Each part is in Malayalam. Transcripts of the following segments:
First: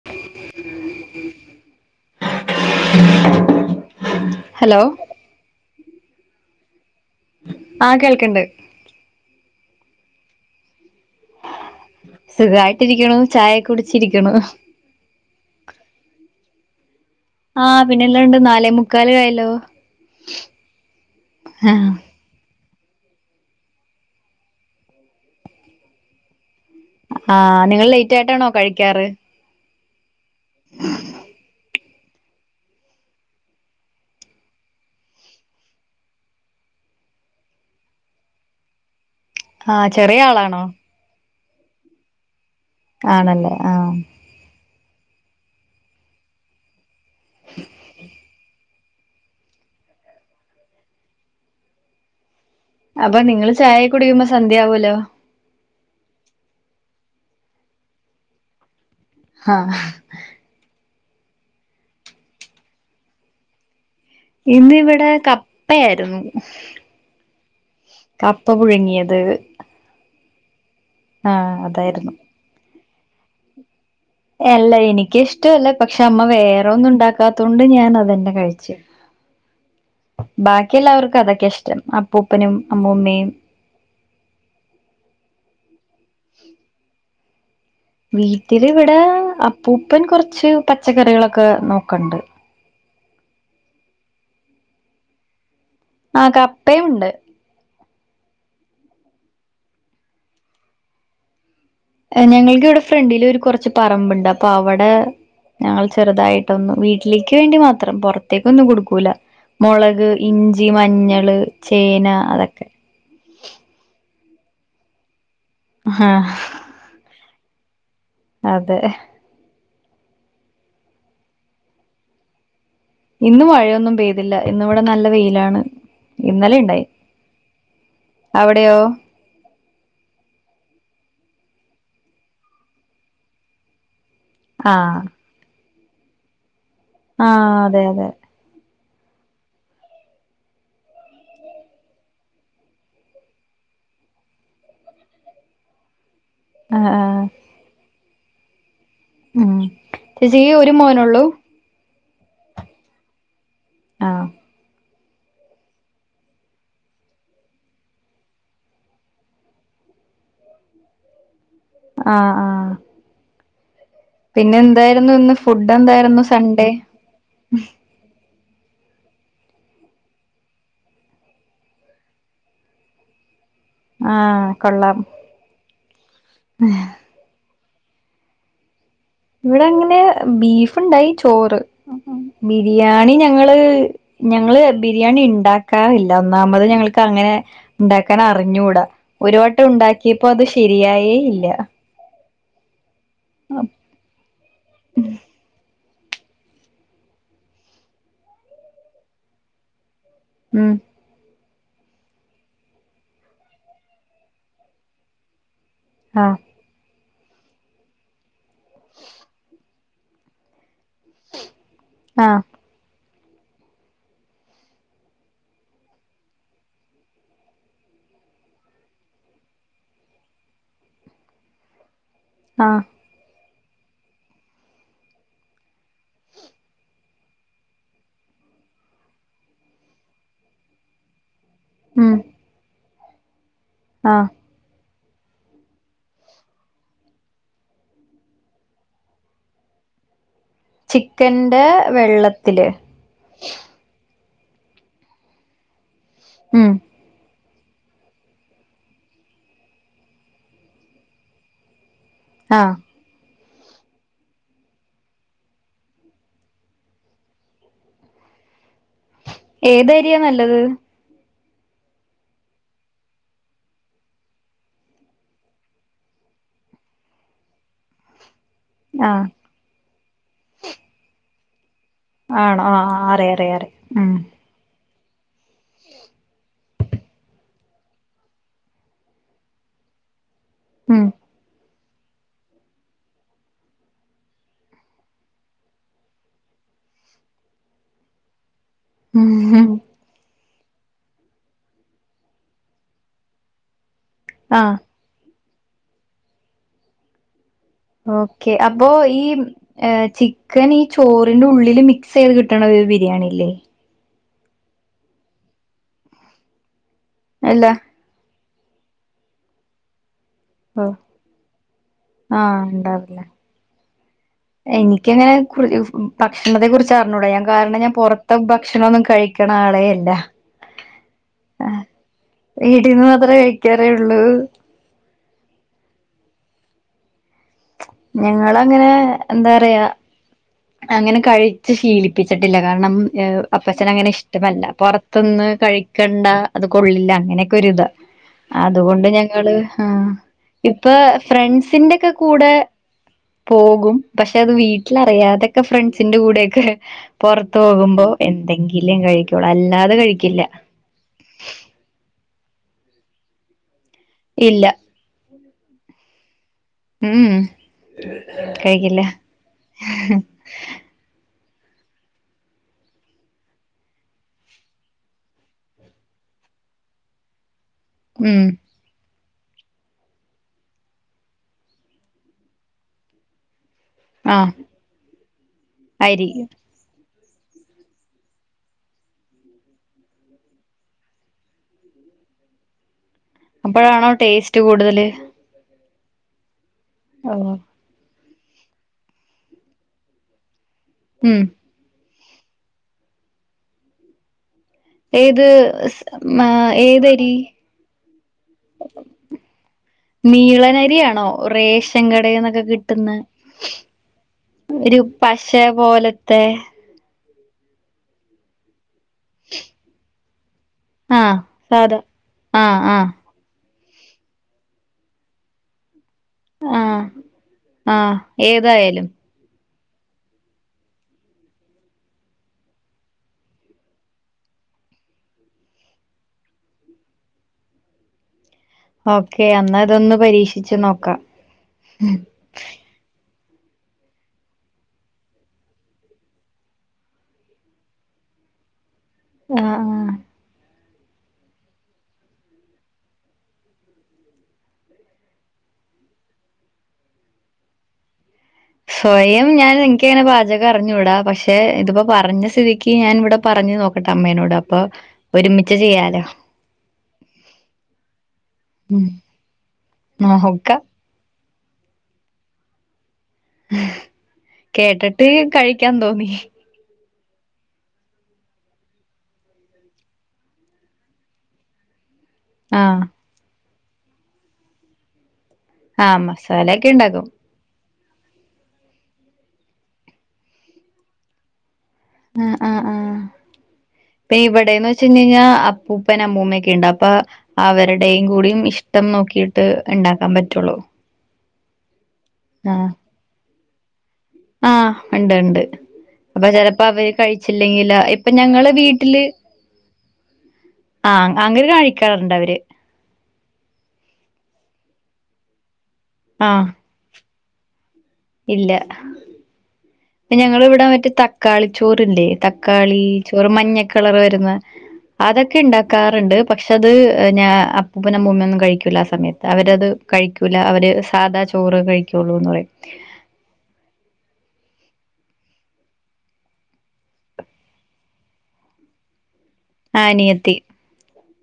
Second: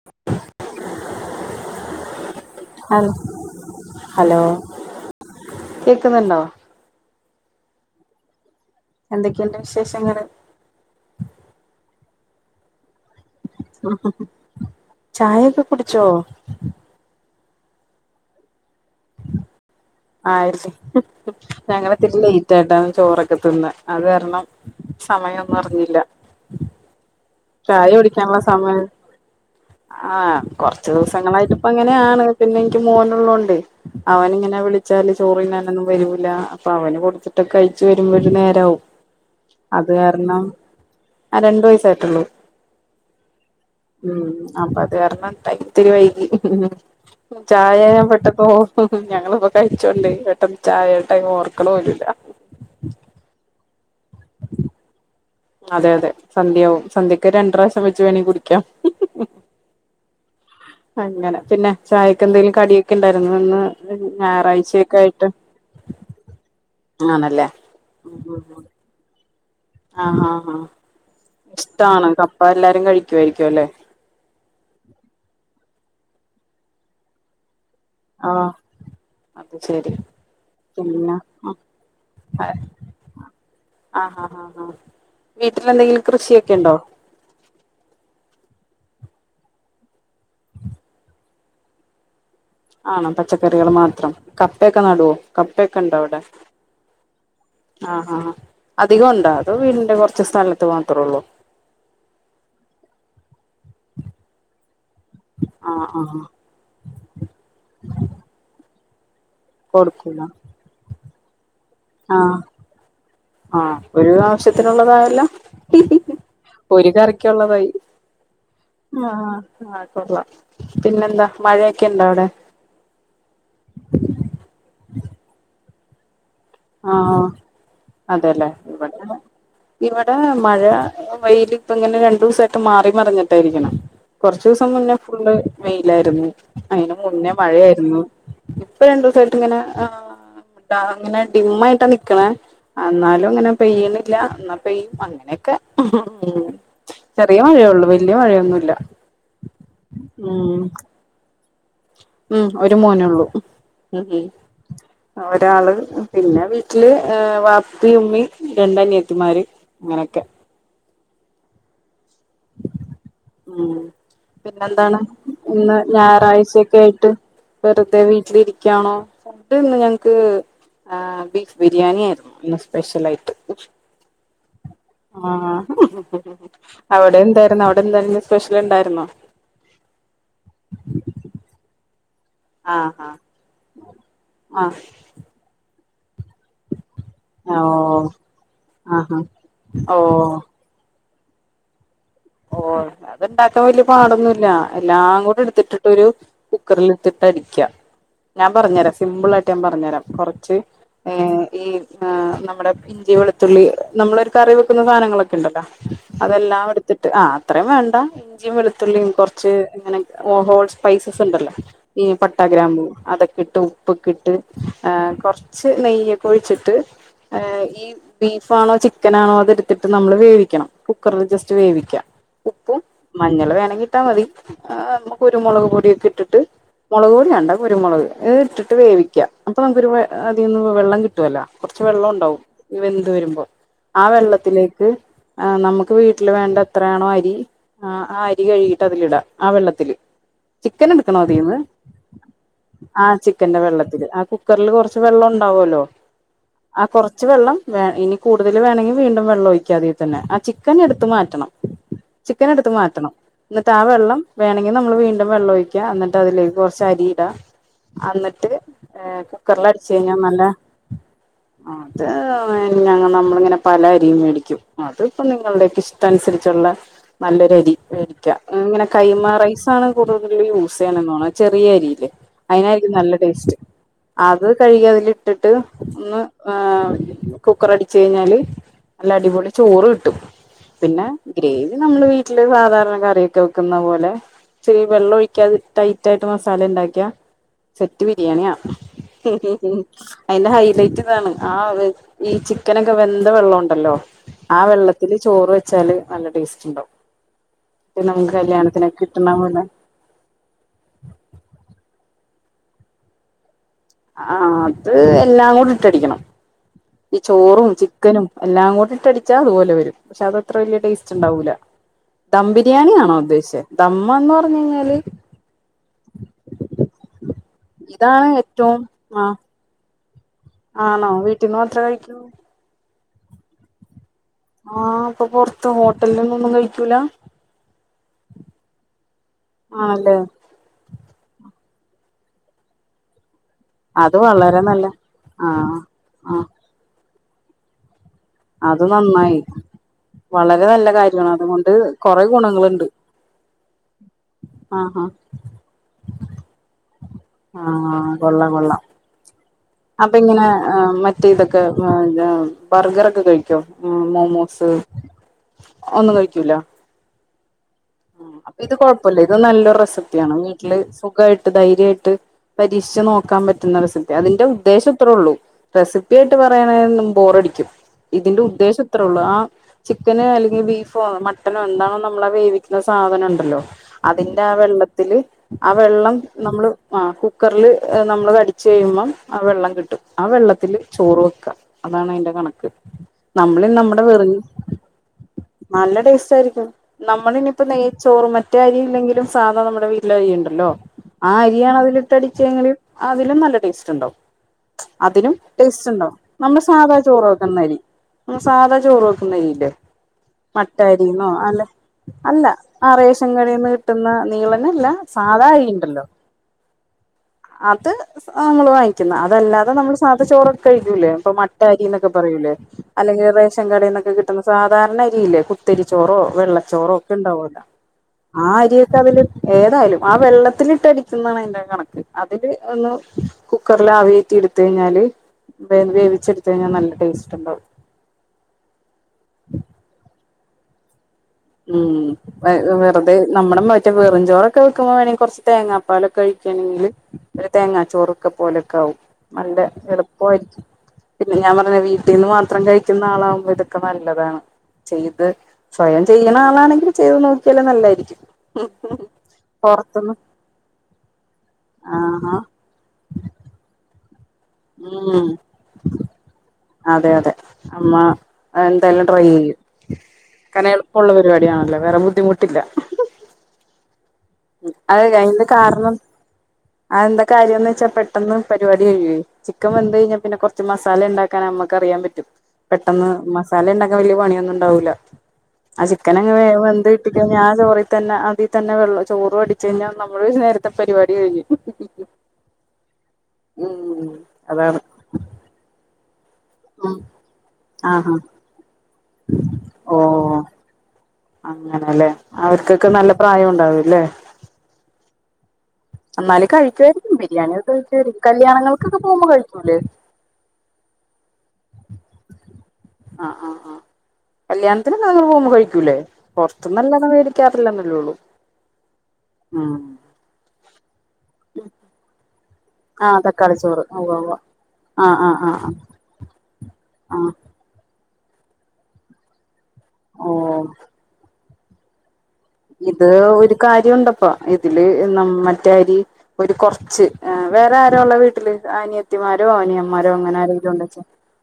[inaudible] ഹലോ കേക്കുന്നുണ്ടോ ആഹ് കേൾക്കണ്ട് എന്തക്കെയ്ണ്ട് വിശേഷങ്ങള് സുഖയിട്ടിരിക്ക്ണുചായ കുടിച്ചിരിക്ക്ണു ചായൊക്കെ കുടിച്ചോ ആഹ് പിന്നെ എല്ലാണ്ട് നാലേ മുക്കാൽ കായല്ലോ ആയിര്ഹ്ഹ് ആഹ് ഞങള് ത്തിട്ടില്ല [unintelligible] ചേട്ടാംന്ന് ചോറക്കെ തിന്ന്അത് കാരണം സമയന്നുംഅറിഞ്ഞില്ല ആഹ് നിങ്ങൾ ലേറ്റ് ആയിട്ടാണോ കഴിക്കാറ് ആഹ് കൊറച് ദിവസങ്ങളായിട്ടും പ്പ ങ്ങനെയാണ് പിന്നെ എനിക്ക് മോനുള്ളണ്ടെ അവൻ ഇങ്ങനെ വിള ച്ചാല് ചോറ്തിനാ നെന്നും വരൂല്ല അപ്പ അവന് കൊടുത്തിട്ടൊക്കെ കഴിച്ച് വരുമ്പോ ഒരു നേരവും ആഹ് അത് ചെറിയ കാരണം ആളാണോ അരണ്ടു വയസായിട്ടുള്ളൂ ആണല്ലേ ആഹ് ഉം അപ്പ അത് കാര്ണം ട്ടൈമിത്തിരി വൈകി ഉം ചായ ഞാൻ പെട്ടന്നോർതു ഞങ്ങള്പൊ കയിച്ചോണ്ടെ ഒര്ത്തൻ ചായ ടൈമ് മർക്ക്ണൂല്ല അപ്പ നിങ്ങള് ചായകുടികുമ്പൊ സന്ധ്യയാവല്ലൊ അതെ അതെ സന്ധ്യാവും സന്ധ്യക്ക് രണ്ട് പ്രാവശ്യം വെച്ച് വേണെങ്കി കുടിക്ക ആഹ് അങ്ങനെ പിന്നെ ചായക്കെന്തേലും കടിയെക്കെ ഇണ്ടാര്ന്നു ഇന്ന് ഞായറാഴ്ചയൊക്കെ ഇന്നിവിടെ ആയിട്ട് കപ്പയായിര്ന്നു ആണല്ലേ കപ്പ പുഴുങ്ങിയത് ആഹ് ആഹ് ആഹ് ഇഷ്ട്ടാണൊ അതായിരുന്നു കപ്പ എല്ലാരും കഴിക്കുവായിര്ക്കു അല്ലെ അല്ല എനിക്കിഷ്ടല്ല പക്ഷെ അമ്മ വേറൊന്നും ഇണ്ടാക്കാത്തോണ്ട് ഞാനത് തന്നെ ആഹ് കഴിച്ചു അത് ശരി ബാക്കി പിന്നെ എല്ലാവർക്കും അതൊക്കെ ആഹ് ഇഷ്ടം അപ്പൂപ്പനും അമ്മൂമ്മയും ആഹ് ആഹ് ആഹ് വീട്ടിലെന്തെങ്കിലും കൃശിയൊക്കെ ഇണ്ടൊ വീട്ടില് ഇവിടേ അപ്പൂപ്പൻ കൊറ്ച്ച് പച്ചക്കറികളൊക്ക നോക്ക്ൺണ്ട് ആണോ പച്ചക്കറികള് മാത്രം കപ്പയൊക്കെ നടുവോ കപ്പയൊക്കെ ഇണ്ടൊ അവിടെ ആഹ് കപ്പയുണ്ട് ആഹ് ആഹ് അധിക ഉണ്ടൊ ഇത് വീടിന്റ കൊറ്ച്ച് സ്ഥലത്ത് മാത്രൊള്ളു ഞങ്ങൾക്കിവിടെ ഫ്രണ്ടിലൊരു കൊറ്ച്ച് പറമ്പുണ്ട് അപ്പ അവ്ടേ ആഹ് ഞങ്ങള് ആഹ് ചെറുതായി ട്ടൊന്ന്‌ വീട്ടിലേക്ക് വേണ്ടി മാത്രം പൊറത്തേക്ക് ഒന്നും കൊടുക്കൂല മൊളക് കൊടുക്കൂല ഇ ഞ്ചി. മഞ്ഞള്, ചേന ആഹ് അതൊക്കെ ആഹ് ഒരു ആവശ്യത്തിനുള്ളതായല്ലൊ ആഹ് ഒരു കറിക്കുള്ളതായി അതെ ആഹ് ആഹ് കൊള്ള പിന്നെന്താ മഴയൊക്കെ ഇണ്ടവ്ടെ ഇന്ന് മഴയൊന്നും പെയ്തില്ല ഇന്ന് ഇവിടെ നല്ല വെയിലാണ് ഇന്നലെ ഇ ണ്ടായി ആഹ് അവിടെയോ ഇവിടേ മഴ വെയ്ല് ഇപ്പ ഇങ്ങനെ രണ്ടൂസായിട്ട് മാറി മറിഞ്ഞിട്ടയിരിക്ക്ണെ കൊറ്ച്ചൂസം മുന്നെ ആഹ് ഫുള്ള് വെയിലായിര്ന്ന് അയിന് മുന്നെ ആഹ് അതെ മഴയാര്ന്നു അതെ ഇപ്പ രണ്ടൂസായിട്ട് ഇങ്ങന ഏഹ് താർ ഇങ്ങന ഡിമ്മായിട്ട നിക്ക്ണേ അന്നാലും ഇങ്ങനെ പെയ്യ്ണില്ല ഇന്നാ പെയ്യും അങ്ങനെയൊക്കെ ആഹ് ആഹ് ചെറിയ മഴയൊള്ളു വല്യ മഴയൊന്നു ഇല്ല ഉം ചേച്ചിക്ക് ഒരു മോനൊള്ളു ഉം ഒരു മോനൊള്ളു ഉം ഉം ആഹ് ആഹ് ഒരാള് പിന്നെ വീട്ടില് ഏഹ് വാപ്പി ഉമ്മി രണ്ടനിയത്തിമാര് അങ്ങനൊക്കെ ആഹ് ആഹ് ഉം പിന്നെ പിന്നെന്താണ് എന്തായിരുന്നു ഫുഡ് ഇന്ന് എന്തായിരുന്നു ഞാറാഴ്ച്ച സൺഡേ ഒക്കെ ആയിട്ട് വെറ്തെ വീട്ടിലിരിക്ക്യാണോ ഫുഡ്ഡ് ഇന്ന് ഞങ്ങക്ക് ആഹ് ബീഫ് ബിരിയാണി ആര്ന്നു ഇന്ന് സ്പെഷ്യലായിട്ട് ആഹ് കൊള്ളാം ആഹ് അവ്ടെ എന്താര്ന്നു അവിടെല്ലാം ഇന്ന് സ്പെഷ്യല് ഇണ്ടാര്ന്നൊ ഇവിട അങ്ങനെ ബീഫ് ഇണ്ടായി ചോറ് ആഹ് ബിരിയാണി ഞങ്ങള് ഞങ്ങള് ആഹ് ബിരിയാണി ഇണ്ടാ ക്കാറില്ല ഒന്നാമത് ഞങ്ങൾക്കങ്ങനെ ആഹ് ഓഹ് ഉണ്ടാക്കാൻ അറിഞ്ഞൂടാ ആഹാ ഒരു വട്ടം ഉണ്ടാക്കിയപ്പോ ഓഹ് അത് ശ ശരിയായേ ഇല്ല ഓഹ് അതുണ്ടാക്കാൻ വല്ല്യ പാടൊന്നും ഇല്ല എല്ലാം കൂടെ എടുത്തിട്ട് ട്ടൊരു കുക്കറിൽ ഇട്ടിട്ടടിക്കാ ഞാൻ പറഞ്ഞു തരാ സിമ്പിളായിട്ട് ഞാമ്പറഞ്ഞു തരാം ച്ചെ ഉം ഏഹ് ഈഹ് ആഹ് നമ്മുടെ ഇഞ്ചി വെളുത്തുള്ളി നമ്മളൊരു കറി വെക്കുന്ന സാധനങ്ങളൊക്കെണ്ടല്ലോ ആഹ് അതെല്ലാം എടു ത്ത് ആഹ് അത്രേം വേണ്ട ഇഞ്ചിയും വെളുത്തുള്ളിയും കൊറച്ച് ഇങ്ങനെ ഹോൾസ് സ്പൈസസ് ഉണ്ടല്ലോ ഈ ആഹ് പട്ടാ ഗ്രാമ്പൂ അതൊക്കെ ഇട്ടും പ്പൊക്കിട്ട് ആഹ് കൊർച്ച് നെയ്യൊക്കെ ഒഴിച്ചിട്ട് ഏഹ് ഈ ബീഫാണോ ചിക്കനാണോ അതെടുത്തിട്ട് നമ്മളു വേവിക്കണം കുക്കറിലെ ജസ്റ്റ്‌ വേവി ആഹ് മഞ്ഞള് വേണെങ്കി ഇട്ടാ മതി ഏഹ് കുരുമുളക് പൊടി ഒക്കെ ഇട്ടിട്ട് മൊളക് പൊടി വേണ്ടാ കുരുമുളക് ഈ ഇട്ടിട്ട് വേവിയ്ക്കുക അപ്പ നമുക്കൊരു ആഹ് അതീന്ന് വെള്ളം കിട്ടുവല്ലോ കൊറച്ച് വെള്ളം ഉം ഒണ്ടാവും വെന്ത് വരുമ്പം ആ ആഹ് വെള്ളത്തിലേക്ക് ആഹ് നമുക്ക് വീട്ടിൽ വേണ്ട എത്രാണോ അരി ആ അരി കഴുകീട്ട് അതിലിടാം ആ വെള്ളത്തില് ചിക്കൻ ചിക്കന്റെ വെള്ളത്തില് ആഹ് ചിക്കന്റെ വെള്ളത്തില് ആ കുക്കറില് കുറച്ച് വെള്ളം ഉണ്ടാവല്ലോ ഉം ആഹ് കൊറച്ച് വെള്ളം വേൺ ഇനി കൂടുതൽ വേണങ്കി വീണ്ടും വെള്ളം ഒഴിക്കാം അതിൽ തന്നെ ആ ചിക്കൻ എടുത്ത് മാറ്റണം ചിക്കനെടുത്ത് ആഹ് മാറ്റണം എന്നിട്ടാ വെള്ളം വേണെങ്കി നമ്മള് വീണ്ടും വെള്ളം ഒഴിക്കാ എന്നിട്ട് അതിലേക്ക് കൊറച്ച് അരിയിടാ അന്നിട്ട് ഏഹ് കുക്കറിലടിച്ചു കഴിഞ്ഞാ ഏതരിയാ നല്ല നല്ലത് അത് ഞ നമ്മളിങ്ങനെ പല അരി മേടിക്കും അതിപ്പ നിങ്ങളുടെ ഒക്കെ ഇഷ്ട്ടനുസരി ച്ചുള്ള നല്ലൊരു അരി മേടിയ്ക്ക ഇങ്ങനെ ആഹ് കൈമാ റൈസാണ് കൂടുതലും യൂസു ചെയ്യുന്നേ ചെറിയ അരിയില്ലേ ആണോ അതിനായിരിക്കും ആഹ് നല്ല അറിയ ടേസ്റ്റ് അറിയ അറിയ ഉം ആ ഇത് കയുകി അതിലിട്ടിട്ട് ഒന്ന് ഏഹ് കുക്കറ് അടിച്ചു കയിഞ്ഞാല് നല്ലടിപൊളി ചോറ് കിട്ടും ഉം പിന്നെ ഗ്രേവി നമ്മള് വീട്ടില് സാധാരണ കറിയൊക്കെ വെക്കുന്ന പോലെ ച്ചിരി വെള്ളം ഒഴിക്കാതെ ടൈറ്റ് ആയിട്ട് മസാല ഉണ്ടാക്കിയാ സെറ്റ് ബിരിയാണിയാ ഉം [unintelligible] അയ്ന്റെ ഹൈലൈറ്റ് ഇതാണ് ആഹ് ഈ ചിക്കനൊക്കെ വെന്ത വെള്ള ഒണ്ടല്ലോ ആ ആഹ് വെള്ളത്ത് ത്തില് ചോറ് വെച്ചാല് നല്ല ടേസ്റ്റ്ണ്ടാവും ഇത് നമുക്ക് കല്യാണത്തിനൊക്കെ കിട്ടണ പോലെ എഹ് ചിക്കന് ഈ ചോറിന്റെ ഉള്ളില് മിക്സ് ചെയ്ത് കിട്ടണ ഒരു ബിരിയാണില്ലേ ആഹ് അത് എല്ലാം കൂടി ഇട്ടടിക്കണം ഈ അല്ല ചോറും ചിക് ക്കനും എല്ലാം കൂടിട്ടടിച്ചാ അതുപോലെ വരും പക്ഷെ അത് അത്ര വലിയ ഓ ടേസ്റ്റ് ഉണ്ടാവൂല ദം ആഹ് ബിരിയാണിയാണോ ഉണ്ടാവില്ല ഉദ്ദേശിച്ചെ ദമ്മന്ന് പറ എനിക്കങ്ങനെ കു ഭ് ഭക്ഷ് ഭക്ഷണത്തെ കുറിച്ച് അറിഞ്ഞൂട ഞാൻ കാരണം ഞാൻ ഇതാണ് പൊറത്തെ ഏറ്റവും ഭക്ഷണൊന്നും ആ കഴിക്കണ ആളേ അല്ല ആണോ വീട്ടീന്ന് മാത്രേ കഴിക്കൂ വീടീന്ന് മാത്രേ കഴിക്കാറേ ഉള്ളൂ ആഹ് അപ്പൊ പൊറത്ത് ഹോട്ടൽന്നൊന്നും കഴിക്കൂല ഞങ്ങളങ്ങനെ എന്താ പറയാ ആണല്ലേ അങ്ങനെ കഴിച്ചു ശീലിപ്പിച്ചിട്ടില്ല കാരണം എ അപ്പച്ഛന് അങ്ങനെ അത് വളരെ ഇഷ്ടല്ല നല്ല പൊറത്ത്ന്ന് ആഹ് കഴിക്കണ്ട ആഹ് അത് കൊള്ളില്ല അങ്ങനെയൊക്കെ ഒരിതാ അത് അതുകൊണ്ട് നന്നായി ഞങ്ങള് ആ വളരെ ഇപ്പ നല്ല കാര്യമാണ് അതുകൊണ്ട് ഫ്രണ്ട്സിന്റെക്കെ കൊറെ കൂടെ ഗുണങ്ങളുണ്ട് പോകും പക്ഷെ അത് ആഹ് വീട്ടിലറിയാതെ ക്കെ ഫ്രണ്ട്സിന്റെ കൂടെ ഒക്കെ പുറത്ത് ആഹ് പോകുമ്പോ ആഹ് കൊള്ളാം കൊള്ളാം എന്തെങ്കിലും കഴിക്കുള്ളു അല്ലാ അപ്പൊ ഇങ്ങനെ മറ്റേ ഇതൊക്കെ ഇ ഇത് ബർഗറൊക്കെ കഴിക്കോ ഇല്ല മോമോസ് ഒന്നും കഴിക്കൂല ഉം ഉം അപ്പൊ ഇത് കഴിക്കില്ല കൊഴപ്പല്ല ഇത് നല്ലൊരു റെസിപ്പിയാണ് വീട്ടില് സുഖായിട്ട് ധൈര്യായിട്ട് പരീക്ഷിച്ച് നോക്കാൻ പറ്റുന്ന റെസിപ്പിയാ അതിന്റെ ഉദ്ദേശം ഇത്രേ ഉള്ളൂ റെസിപ്പി ആയിട്ട് പറയാണെന്ന് ബോറടിക്കും. ഇതിന്റെ ഉം ഉദ്ദേശം ഇത്രേള്ളൂ ആ ചിക്കന് അല്ലെങ്കിൽ ബീഫോ മട്ടനോ എന്താണോ നമ്മളാ വേവി ന്ന സാധനം ണ്ടല്ലോ അതിന്റെ ആഹ് ആ വെള്ളത്തില് ആ വെള്ളം അരി നമ്മള് ആ കുക്കറില് നമ്മള് അടിച്ചു കഴിയുമ്പം ആ വെള്ളം കിട്ടും ആ വെള്ളത്തില് ചോറ് വെക്കാ അതാണ് അതിന്റെ കണക്ക് നമ്മളിന്ന് നമ്മടെ അപ്പോഴാണോ വെറക് ടേസ്റ്റ് കൂടുതല് നല്ല ടേസ്റ്റ് ആയിരിക്കും നമ്മളിനി ഓഹ് നെയ് ചോറും മറ്റേ അരി ഇല്ലെങ്കിലും സാധ നമ്മുടെ വീട്ടില് അരി ഉണ്ടല്ലോ ആ ഉം അരിയാണതില് ട്ട് വേച്ചെങ്കില് അതിലും നല്ല ടേസ്റ്റ് ണ്ടാവും അതിനും ഏത് സ് ടേസ്റ്റ്ണ്ടാവും മ നമ്മള് സാധാ ചോറ് ഏതരി വെക്കുന്നരി സാധാ ചോറ് വെക്കുന്ന അരില്ലേ മട്ടഅ നീളനരിയാണോ രിന്നോ അല്ലെ റേഷൻ അല്ല കടേന്നൊക്കെ ആ കിട്ടുന്ന റേഷൻകടേന്ന് കിട്ടുന്ന നീളനല്ല ഒരു പശ സാധാരിണ്ടല്ലോ പോലത്തെ അത് സ് നമ്മൾ വാങ്ങിക് ക്കുന്നെ അതല്ലാതെ നമ്മള് സാധ ചോറൊക്ക കഴിക്കൂലേ ഇപ്പൊ ആഹ് മട്ട സാധാ അരിന്നൊക്കെ പറയൂലേ ആഹ് ആഹ് അല്ലെങ്കിൽ റേഷൻ കടയിന്നൊക്കെ കിട്ടുന്ന സാധാരണ അരിയില്ലെ കുത്തരിച്ചോറോ വെള്- ള്ള ചോറോ ആഹ് ഒക്കെ ഉണ്ടാവുല്ലോ ആഹ് ആ അരിക്കെ ഏതായാലും അതില് ഏതായാലും ആ വെള്ളത്തിലിട്ടടിക്കുന്നതാണ് അതിന്റെ ആ കണക്ക് അതില് ഒന്ന് കുക്കറിൽ ആവിയേറ്റി എടുത്ത് കഴിഞ്ഞാല് വേല് വേവിച്ചെടുത്ത് കഴിഞ്ഞാൽ നല്ല ടേസ്റ്റ് ണ്ടാവും. ഓക്കെ അന്നാ ഇതൊന്ന് പരീക്ഷിച്ച് നോക്കാ ഉം വ് വെറുതെ നമ്മടെ മറ്റേ വെറും ചോറൊക്കെ വെക്കുമ്പോ വേണെങ്കി കുറച്ച് തേങ്ങാപ്പാലൊക്കെ ഒഴിക്കയാണെങ്കില് തേങ്ങാ ചോറൊക്കെ പോലൊക്കെ ആവും നല്ല ആഹ് ആഹ് എളുപ്പായിരിക്കും. പിന്നെ ഞാൻ പറഞ്ഞത് വീട്ടിൽ നിന്ന് മാത്രം കഴിക്കുന്ന ആളാകുമ്പോ ഇതൊക്കെ നല്ലതാണ് ചെയ്ത് സ്വയം ചെയ്യണ ആളാണെങ്കിൽ ചെയ്ത് നോക്കിയാലും നല്ലായിരിക്കും സ്വയം ഞാൻ എനിക്ക് പൊറത്തുന്ന് അങ്ങനെ പാചകം അറിഞ്ഞുടാ പക്ഷെ ഇതിപ്പോ ആഹാ പറഞ്ഞ സ്ഥിതി ക്ക് ക്ക് ഞാൻ ഇവിടെ പറഞ്ഞു നോക്കട്ടെ അമ്മേനോട് അപ്പൊ ഉം ഒരുമിച്ച് ചെയ്യാലോ അതെ അതെ അമ്മ അത് എന്തായാലും ഉം ട്രൈ ചെയ്യും കാരണം നോക്കാം എളുപ് പ്പം ഉള്ള പരിപാടിയണല്ലോ വേറെ ബുദ്ധിമുട്ടില്ല അത് കേട്ടിട്ട് അതിന്റെ കഴിക്കാൻ കാരണം തോന്നി അതെന്താ കാര്യംന്ന് വെച്ചാ പെട്ടന്ന് പരിപാടി കഴിയ്യേ ചിക്കൻ വെന്ത് കഴിഞ്ഞാൽ പിന്നെ കുറച്ച് മസാല ഉണ്ടാക്കാൻ അമ്മക്ക് അറിയാൻ പറ്റും. ആഹ് പെട്ടെന്ന് മസാല ഉണ്ടാക്കാൻ വലിയ പണിയൊന്നും ഉണ്ടാവൂല്ല ആ ചിക്കൻ ആഹ് അങ് വേഗം വെന്ത് മസാലയൊക്കെ കിട്ടി ഇണ്ടാക്കും കഴിഞ്ഞാ ആ ചോറിതന്നെ അതി തന്നെവെള്ള ചോറ് വടിച്ചു കഴിഞ്ഞാൽ നമ്മളെ ഒരു നേരത്തെ പരിപാടി കഴിഞ് ആഹ് ആഹ് ആഹ് പ്പെ അതാണ് ഇവിടെന്ന് വെച്ച് കഴിഞ് കഴിഞ്ഞാൽ അപ്പൂപ്പൻ അമ്മൂമ്മേ ക്കെണ്ട് ഉം അപ്പൊ ആഹാ അവരുടെയും കൂടിയും ഇഷ്ടം നോക്കിയിട്ട് ണ്ടാക്കാൻ പറ്റുള്ളു അങ്ങനെല്ലെ അവർക്കൊക്കെ നല്ല പ്രായം ഉണ്ടാവുല്ലേ ആഹ് ണ്ട് ണ്ട്. അപ്പൊ എന്നാലും ചെലപ്പോ അവര് കഴിക്കുവായിരിക്കും ബിരിയാണിയൊക്കെ കഴിച്ചില്ലെങ്കിലോ കഴിക്കുവായിരിക്കും ഇപ്പൊ ഞങ്ങള് കല്യാണങ്ങൾക്കൊക്കെ വീട്ടില് പോകുമ്പോ കഴിക്കൂലേ ആ അൻ അങ്ങര് കാഴിക്കാറുണ്ടവര്. ആ ആ ആ കല്യാണത്തിന് ഞങ്ങള് പോകുമ്പോ കഴിക്കൂല്ലേ? ആഹ് പുറത്തുന്നല്ലാതെ വേടി ക്കാറില്ലന്നല്ലേ ഒള്ളൂ ഇല്ല ഉം പിന്നെ ഞങ്ങളിവിടെ മറ്റേ തക്കാളി ചോറില്ലേ? തക്കാളി ആഹ് ചോറ് തക്കാളി മഞ്ഞ ഉവ്വ് കളർ ഉവ്വ് വരുന്ന ആഹ് ആഹ് ആഹ് അതൊക്കെ ആഹ് ഇണ്ടാക്കാറുണ്ട്. പക്ഷെ അത് ആഹ് ഞ അപ്പൂപ്പനും അമ്മൂമ്മയൊന്നു കഴിക്കൂല്ല ആ സമയത്ത് അവരത് കഴിക്കൂല ഓഹ് അവര് സാധാ ചോറ് കഴിക്കുള്ളൂ എന്ന് പറയും. ഇത് ഒരു കാര്യം ഉണ്ടപ്പം ഇതില് നമ്മ മറ്റേ അരി ഒരു കുറച്ച്. വേറെ ആരാ ഉള്ളത് വീട്ടില്? അനിയത്തിമാരോ അനിയൻ ആഹ് മരോ അങ്ങനെ അനിയത്തി ആരെങ്കിലും ഉണ്ടച്ച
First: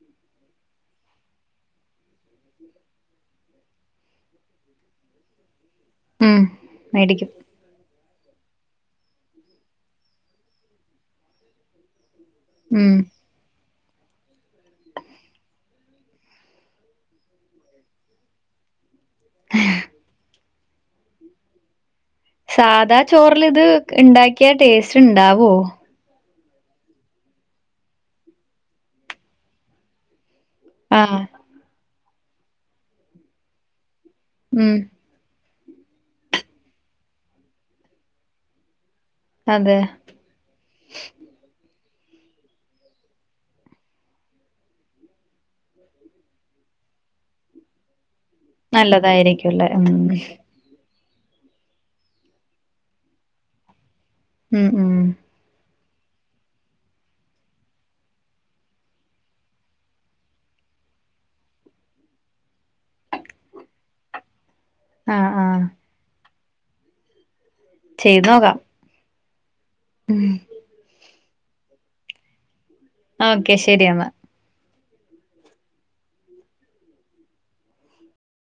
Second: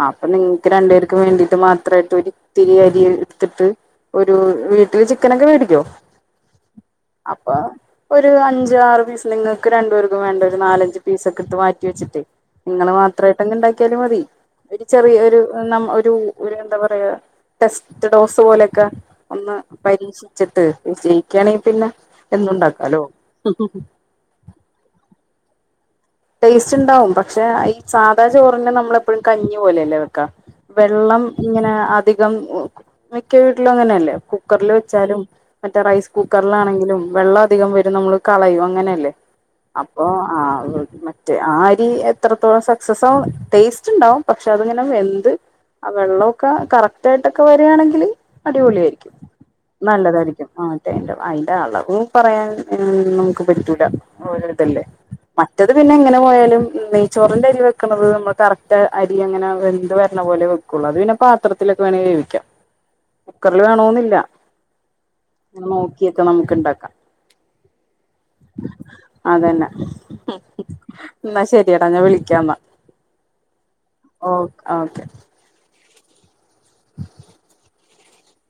ആ അപ്പൊ നിങ്ങക്ക് രണ്ടുപേർക്ക് വേണ്ടിട്ട് മാത്രമായിട്ട് ഒരിത്തിരി അരി എടുത്തിട്ട് ഒരു വീട്ടില് ചിക്കനൊക്കെ മേടിക്കോ? ഉം മേടിക്കും അപ്പ ഒരു അഞ്ചാറ് പീസ് നിങ്ങൾക്ക് രണ്ടു പേർക്കും വേണ്ടി ഒരു നാലഞ്ച്പീസക്കെ എടുത്ത് മാറ്റി വെച്ചിട്ടേ നിങ്ങള് ഉം മാത്രമായിട്ട് അങ് ഉണ്ടാക്കിയാലും മതി. ഒരു ചെറിയ ഒരു നമ് ഒരു ഒരു എന്താ പറയാ ടെസ്റ്റ് ഡോസ് പോലെക്ക ഒന്ന് പരീക്ഷിച്ചിട്ട് വിജയിക്കയാണെങ്കിൽ പിന്നെ സാധാ എന്നുണ്ടാക്കാലോ ചോറിൽ ഇത് ഇണ്ടാക്കിയ ടേസ്റ്റ് ഉണ്ടാവോ? ടേസ്റ്റ് ഉണ്ടാവും. പക്ഷെ ഈ സാധാ ചോറിനെ നമ്മള് ഇപ്പോഴും കഞ്ഞി പോലെയല്ലേ വെക്കാ. ആഹ് വെള്ളം ഇങ്ങനെ അധികം മിക്ക വീട്ടിലും അങ്ങനെയല്ലേ കുക്കറിൽ ഉം വെച്ചാലും മറ്റേ റൈസ് കുക്കറിലാണെങ്കിലും വെള്ളം അധികം വരും നമ്മള് കളയും. അങ്ങനെയല്ലേ? അതെ അപ്പൊ ആ മറ്റേ ആ അരി എത്രത്തോളം സക്സസ് ആകും ടേസ്റ്റ് ഉണ്ടാവും പക്ഷെ അതിങ്ങനെ വെന്ത് ആ വെള്ളോക്കെ കറക്റ്റ് ആയിട്ടൊക്കെ വരികാണെങ്കില് അടിപൊളിയായിരിക്കും നല്ലതായിരിക്കുംല്ലേ ഉം നല്ലതായിരിക്കും. ആ അതിന്റെ അളവ് പറയാൻ മ് നമുക്ക് പറ്റൂല. ഓരോ ഉം ഇതല്ലേ ഉം മറ്റത് പിന്നെ എങ്ങനെ പോയാലും നെയ്ച്ചോറിന്റെ അരി വെക്കണുന്നത് നമ്മൾ കറക്റ്റ് അരി അങ്ങനെ വെന്ത് വരണ പോലെ വെ ക്കോള് അത് പിന്നെ പാത്രത്തിലൊക്കെ വേണേ വേവിക്കാം. കുക്കറിൽ വേണോന്നില്ല. ആ ആ ഇങ്ങനെ നോക്കിയൊക്കെ നമ്മുക്ക് ഉണ്ടാക്കാം. ചെയ്തു നോക്കാം. അത് തന്നെ എന്നാ ശരിയടാ ഞാൻ വിളിക്കാം എന്നാ. ആഹ് ഓക്കെ ശരിയെന്നാ. ഓ ഓക്കെ.